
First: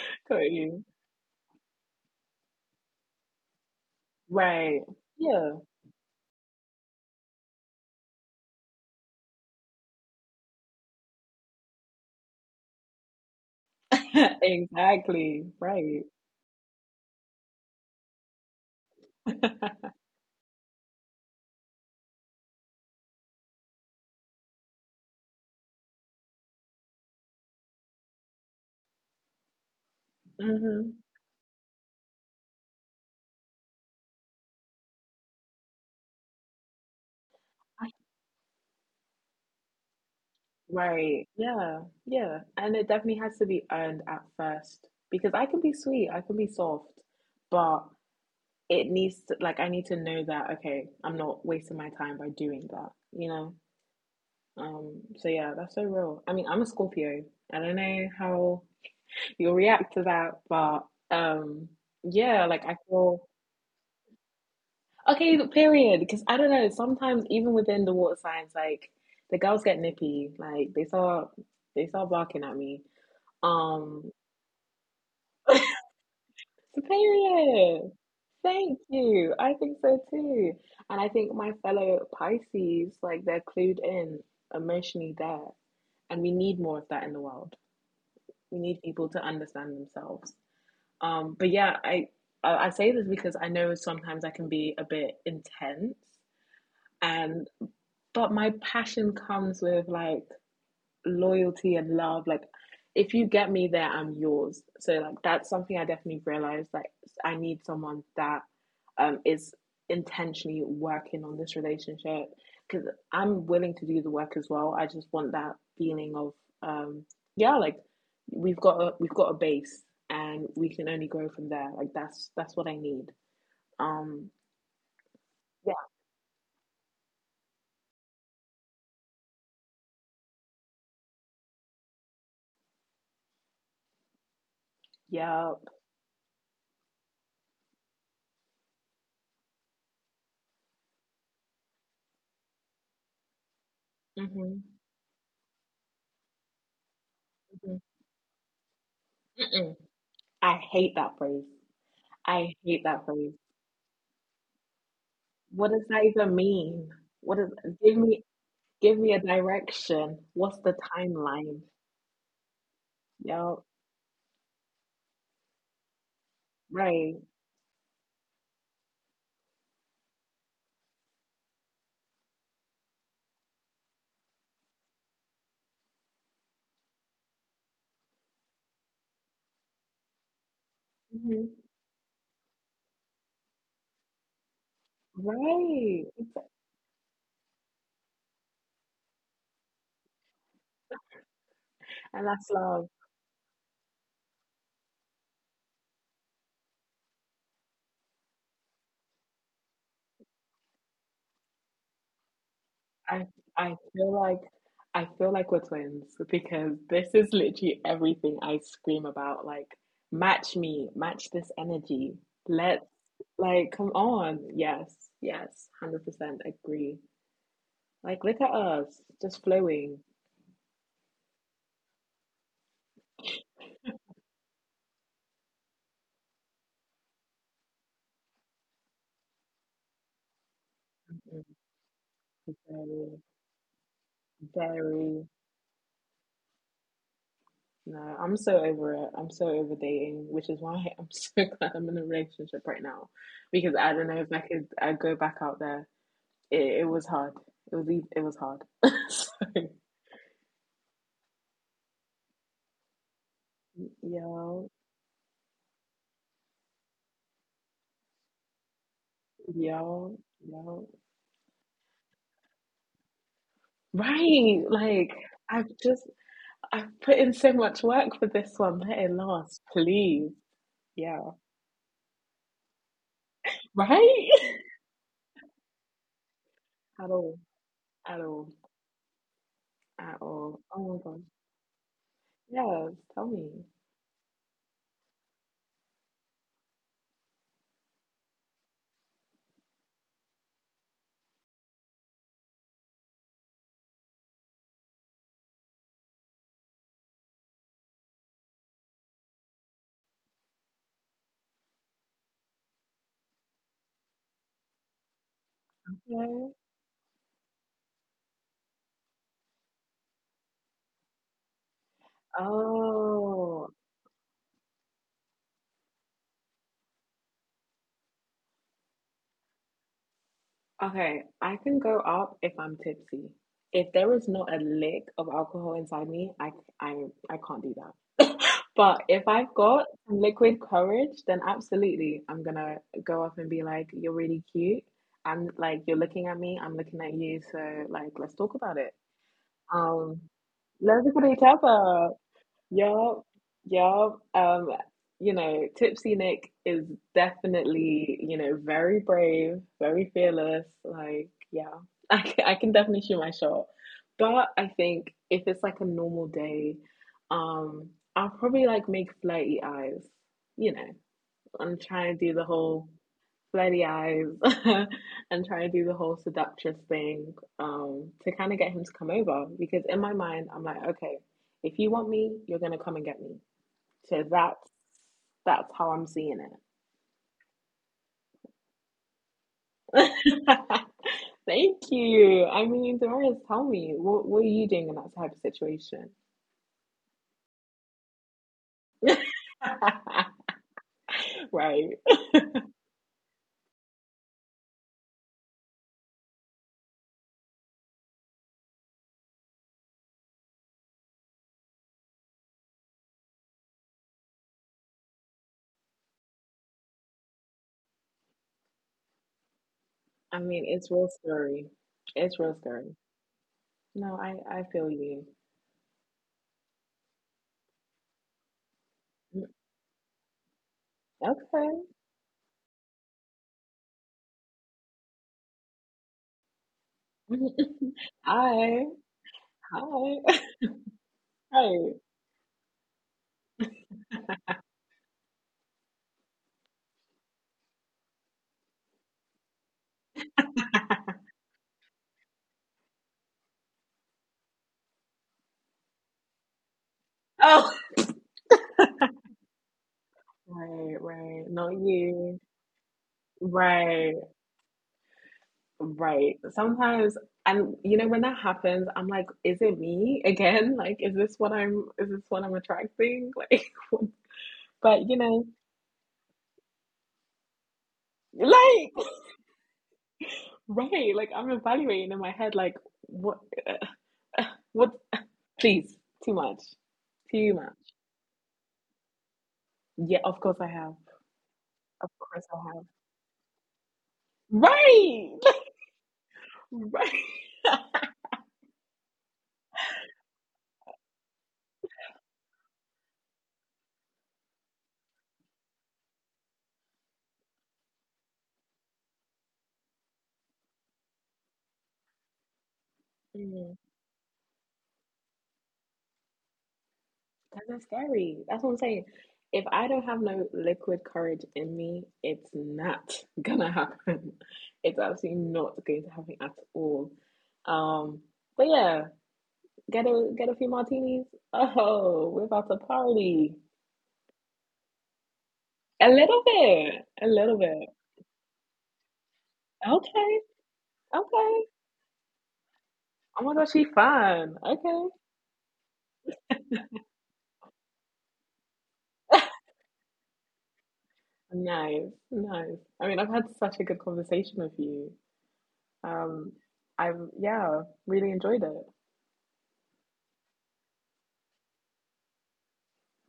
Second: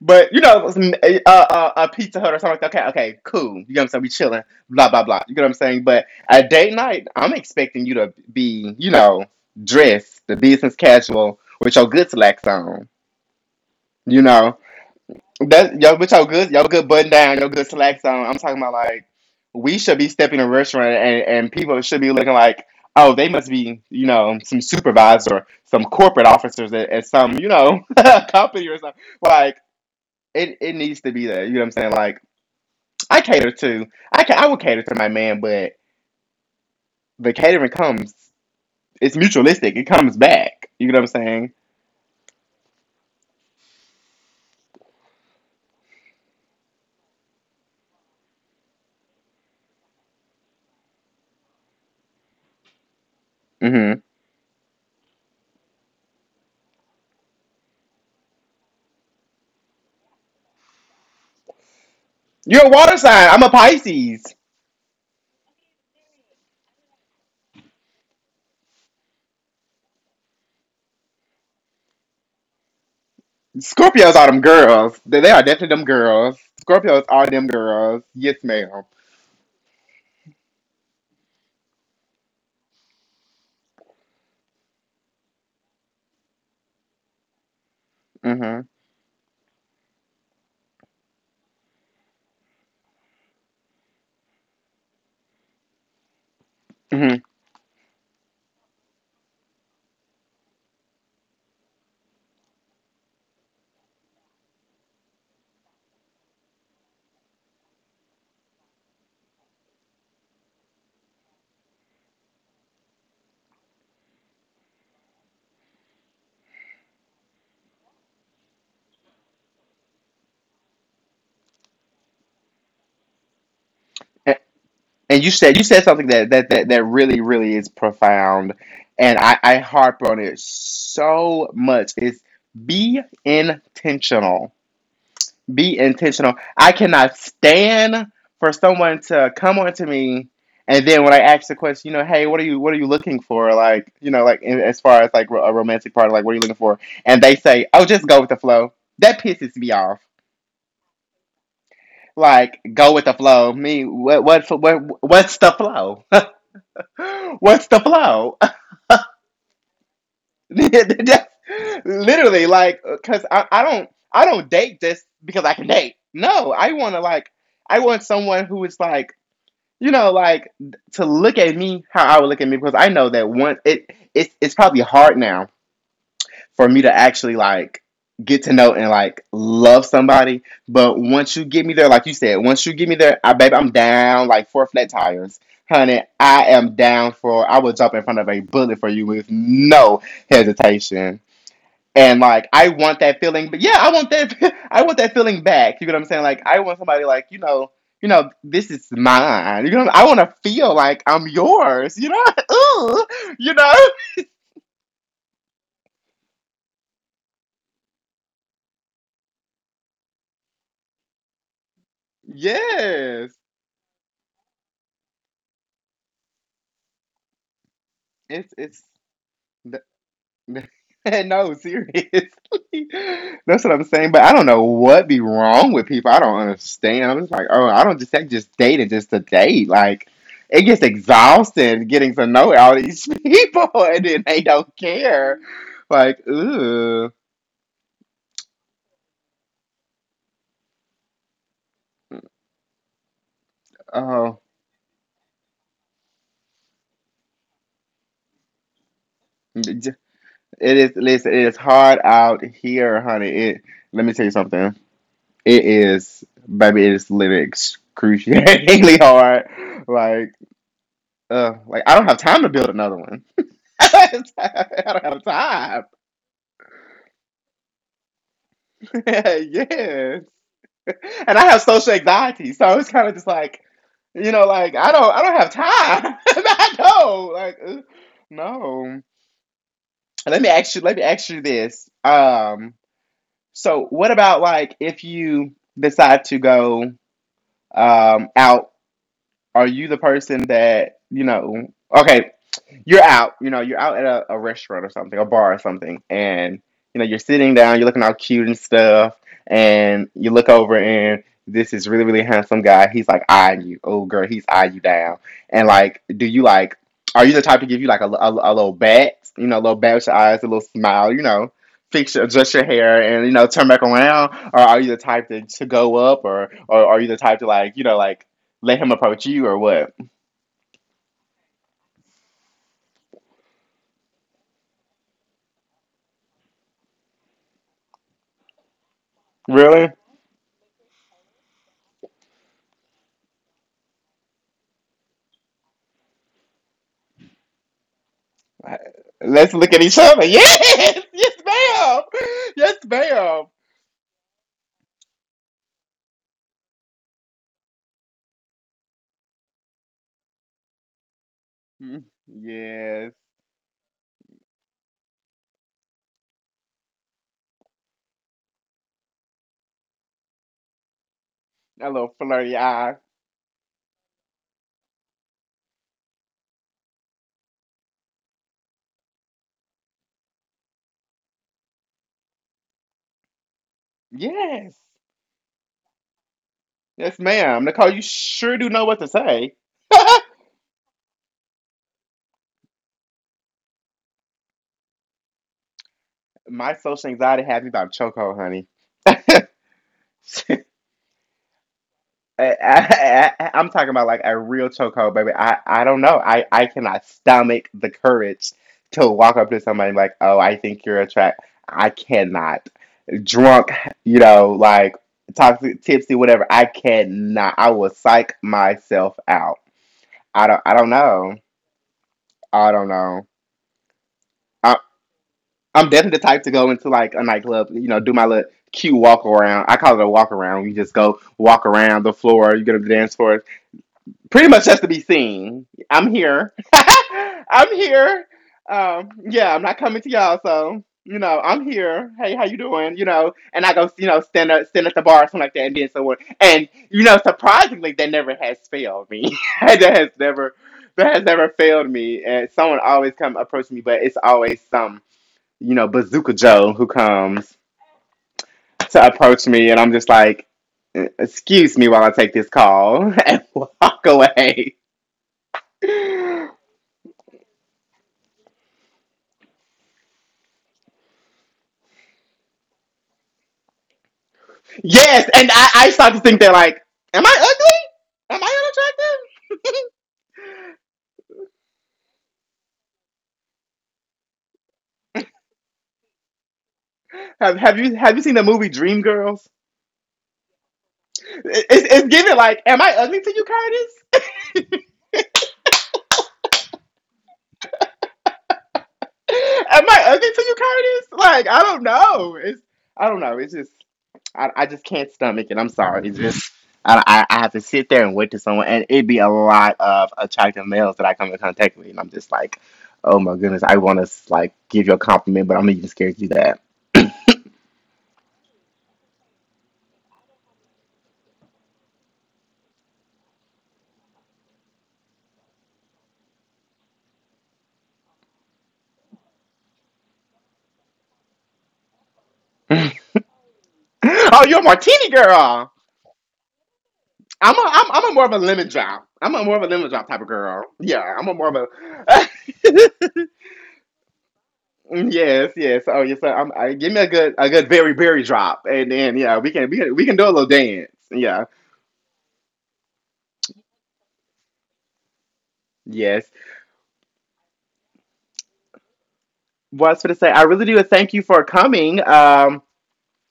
but,
got you,
a Pizza Hut or something like that. Okay, okay, cool. You know what I'm saying? We chilling,
right,
blah blah blah. You know what
yeah,
I'm saying? But at date night, I'm expecting you to be, dressed, the business casual, with your good slacks on. You
*laughs*
know,
exactly,
that yo
right.
with your good button down, your good slacks on. I'm talking about like we
*laughs*
should be stepping in a restaurant, and people should be looking like, oh, they must be, some supervisor, some corporate officers at some, *laughs* company or something like it
Mm-hmm.
needs to be there. You know what I'm saying? Like I cater to I would cater to my man, but the catering comes, it's mutualistic. It comes back. You know what I'm
Right.
saying?
Yeah. Yeah. And it definitely has to be earned at first, because I can be sweet, I can be soft, but it needs to, like, I need to know that, okay, I'm not wasting my time by doing that.
Hmm.
So yeah, that's so real. I mean, I'm a Scorpio. I don't know how you'll react to that, but yeah, like
You're a
I
water
feel
sign. I'm a Pisces.
okay. Period. Because I don't know. Sometimes even within the water signs, like the girls get nippy. Like they start, they start barking at me. Um,
Scorpios are them girls. They are definitely them girls. Scorpios are them
Superior,
girls. Yes,
thank
madam.
you. I think so too. And I think my fellow Pisces, like, they're clued in emotionally there. And we need more of that in the world. We
Mm-hmm.
need people to understand themselves. But yeah, I, I say this because I know sometimes I can be a bit intense,
Mm-hmm.
and but my passion comes with, like, loyalty and love. Like, if you get me there, I'm yours. So, like, that's something I definitely realized. Like, I need someone that is intentionally working on this relationship, because I'm willing to do the work as well. I just want that feeling of um yeah, like, we've got a base and we can only grow from there. Like, that's what I need. Um,
And, and you said
yeah,
something that really really is profound, and I harp on it so much. Is be intentional.
yeah,
Be intentional. I cannot stand for someone to come onto me and then when I ask the question, you know, hey, what are you looking for? Like, you know, like
mm-hmm.
as far as like a romantic partner, like what are you looking for? And they say,
Mm-hmm.
oh, just go with the flow. That pisses me
Mm-mm.
off.
I hate that phrase. I
Like,
hate
go with
that
the
phrase.
flow. Me, what's the
What does
flow?
that even mean?
*laughs*
What is,
What's the
give me
flow?
give me a direction. What's the timeline?
*laughs* Literally, like, cause
Yeah,
I don't date just because I can date. No, I want to
right.
like I want someone who is like, you know, like to look at me how I would look at me, because I know that one it's probably hard now for me to actually like get to know and like love somebody. But once you
Hmm.
get me there, like you said, once you get me there, I baby, I'm down like four flat tires. Honey,
Right.
I am down for I would jump in front of a bullet for you with no hesitation, and
And
like
that's
I
love.
want that feeling, but yeah, I want that *laughs* I want that feeling back. You know what I'm saying? Like I want somebody like you know, this is mine. You know, I want to feel like I'm yours. You know, *laughs* ooh,
I
you know,
I feel like, I feel like we're twins, because this is literally everything I scream about. Like, match me, match this energy. Let's,
yes,
like, come on. Yes, yes, 100% agree. Like, look at
it's
us, just flowing.
*laughs* No, seriously. *laughs* That's what I'm saying. But I don't know what be wrong with people. I don't understand. I'm just like, oh, I don't just I just dated just to date. Like it gets exhausting getting to know all these *laughs*
Very,
people and then they don't
very.
care. Like, ooh,
No, I'm so over it. I'm so over dating, which is why I'm so *laughs* glad I'm in a relationship right now. Because I don't know if I
oh,
could, I go back out there. It was hard. It was e- it was hard. *laughs* So,
it is. Listen, it is hard out here, honey. It. Let me tell you
yo,
something. It is, baby. It is literally excruciatingly *laughs* hard.
yo,
Like,
yo.
like I don't have time to build another one. *laughs* I
Right,
don't
like,
have
I've
time.
just, I've put in so much work for this one. Let
*laughs*
it last,
Yes.
please. Yeah.
And I have social anxiety. So it's kind of just like, you
Right?
know, like I don't have time. *laughs* I
*laughs* At
know.
all.
Like
At all.
no.
At all. Oh
Let me
my god.
ask you this.
Yeah. Tell me.
So what about like if you decide to go out. Are you the person that, you know, okay, you're out, you know, you're out at a restaurant or something, a bar or something, and, you know, you're sitting down, you're looking all cute and stuff, and you look over and this is really, really handsome guy. He's like eyeing you. Oh, girl, he's eyeing you down. And, like, do
Yeah.
you, like, are you the type to give you, like, a little bat, you know, a little bat with your eyes, a little smile, you know? Adjust your hair and you know turn
Oh,
back around, or are you the type to go up, or are you the type to like you know like let him approach you or what?
okay, I can go up if I'm tipsy. If there is not a lick of alcohol inside me, I I can't do that. But if I've got
Really?
some liquid courage, then absolutely I'm gonna go up and be like, "You're really cute." I'm like, "You're looking at me. I'm looking at you. So, like, let's talk about it."
Let's look at each
Um,
other. *laughs* Yes,
let's look at
yes,
each
ma'am.
other.
Yes,
Yeah,
ma'am.
yeah. You know, Tipsy Nick is, definitely, you know, very brave, very fearless. Like, yeah,
Mm,
*laughs* I can definitely
yes,
shoot my shot. But I think if it's like a normal day, um, I'll probably like make flirty eyes, you know, and
a
try
little
and do the
flirty
whole
eye.
flirty eyes, *laughs* and try to do the whole seductress thing to kind of get him to come over. Because in my mind, I'm like, okay, if you want me, you're gonna come and get me. So
Yes,
that's how I'm seeing
yes, ma'am. Nicole, you sure do know what to say. *laughs*
it. *laughs* Thank you. I mean, Damaris, tell me, what are you doing in that type of situation?
My social anxiety has me by chokehold, honey.
*laughs*
*laughs* I,
Right.
I'm talking about like a real chokehold, baby. I don't know. I cannot stomach the courage to walk up to somebody like, oh, I think you're attractive. I cannot. Drunk, you know, like toxic, tipsy, whatever. I cannot. I will psych myself out.
I
I don't.
mean,
I
it's
don't
real
know.
scary. It's real
I don't
scary.
know.
No, I
I,
feel you.
I'm definitely the type to go into like a nightclub, you know, do my little cute walk
Mm,
around. I call it a walk around. You just go walk
okay.
around the floor. You go to the dance floor, pretty much has to be seen. I'm here. *laughs* I'm
*laughs*
here.
Hi.
Yeah, I'm not coming to
Hi.
y'all, so you know,
*laughs*
I'm
Right.
here. Hey, how you doing? You know, and I go, you know, stand up, stand at the bar or something like that, and then someone, and you know, surprisingly, that never has failed me. *laughs* That has never failed me. And someone always come approach me, but it's always some, you know, bazooka Joe who comes
Oh,
to approach me, and I'm just like,
right, right. Not
Excuse me while I take
you.
this call" *laughs* and walk
Right,
away.
right.
Yes,
Sometimes, and you know, when that happens, I'm like, is it me again? Like, is this what is this what I'm attracting? *laughs* Like, but you know,
and I start to think they're like, am I ugly? Am I
like,
unattractive?
right, like, I'm evaluating in my head, like, what, *sighs* uh, what, please, too much,
*laughs*
too much.
Have you seen the movie Dreamgirls?
Yeah, of course I have.
It's
Of
giving
course I
like, am
have.
I ugly to you, Curtis?
Right, *laughs* right.
*laughs* Am I ugly to you, Curtis? Like I don't know. It's I don't know. It's just I just can't stomach it. I'm sorry. It's just I have to sit there and wait to someone, and it'd be a lot of attractive males that I come in contact with, and I'm just like, oh my goodness,
Mm,
I want to like give you a compliment, but I'm even scared to do that.
that's not scary. That's what I'm saying. If I don't have no liquid courage in me, it's not *laughs* gonna happen. It's absolutely not going to happen at all. Um, but yeah, get a few martinis. *laughs* Oh, we're about to
*clears throat*
party.
*laughs* Oh, you're a martini girl.
A little bit, a little bit.
I'm a more of a lemon drop. I'm a more of a lemon drop type of
Okay,
girl. Yeah, I'm a more of
okay.
a.
Oh my gosh, she's fun.
*laughs*
Okay.
Yes, yes. Oh, yes. Sir. Give me a good berry berry drop, and then yeah, we can do a little dance. Yeah.
Nice. Nice. I mean, I've had such a good conversation with you.
Yes.
Um, I've, yeah, really enjoyed it.
What's for to say? I really do thank you for coming.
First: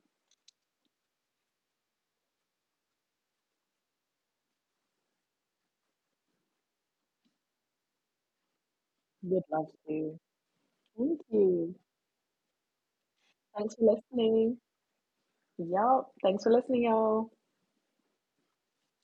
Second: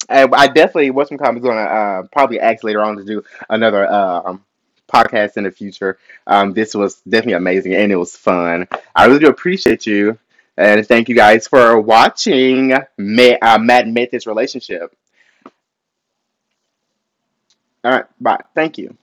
And I definitely what's some comments gonna probably ask later on to do another podcast in the future. This was definitely amazing and it was fun. I really do
Would love
appreciate
to.
you and thank you
Thank
guys
you.
for watching Matt,
Thanks for
Matt Method's
listening.
relationship.
Yup. Thanks for listening, y'all.
All right, bye. Thank you.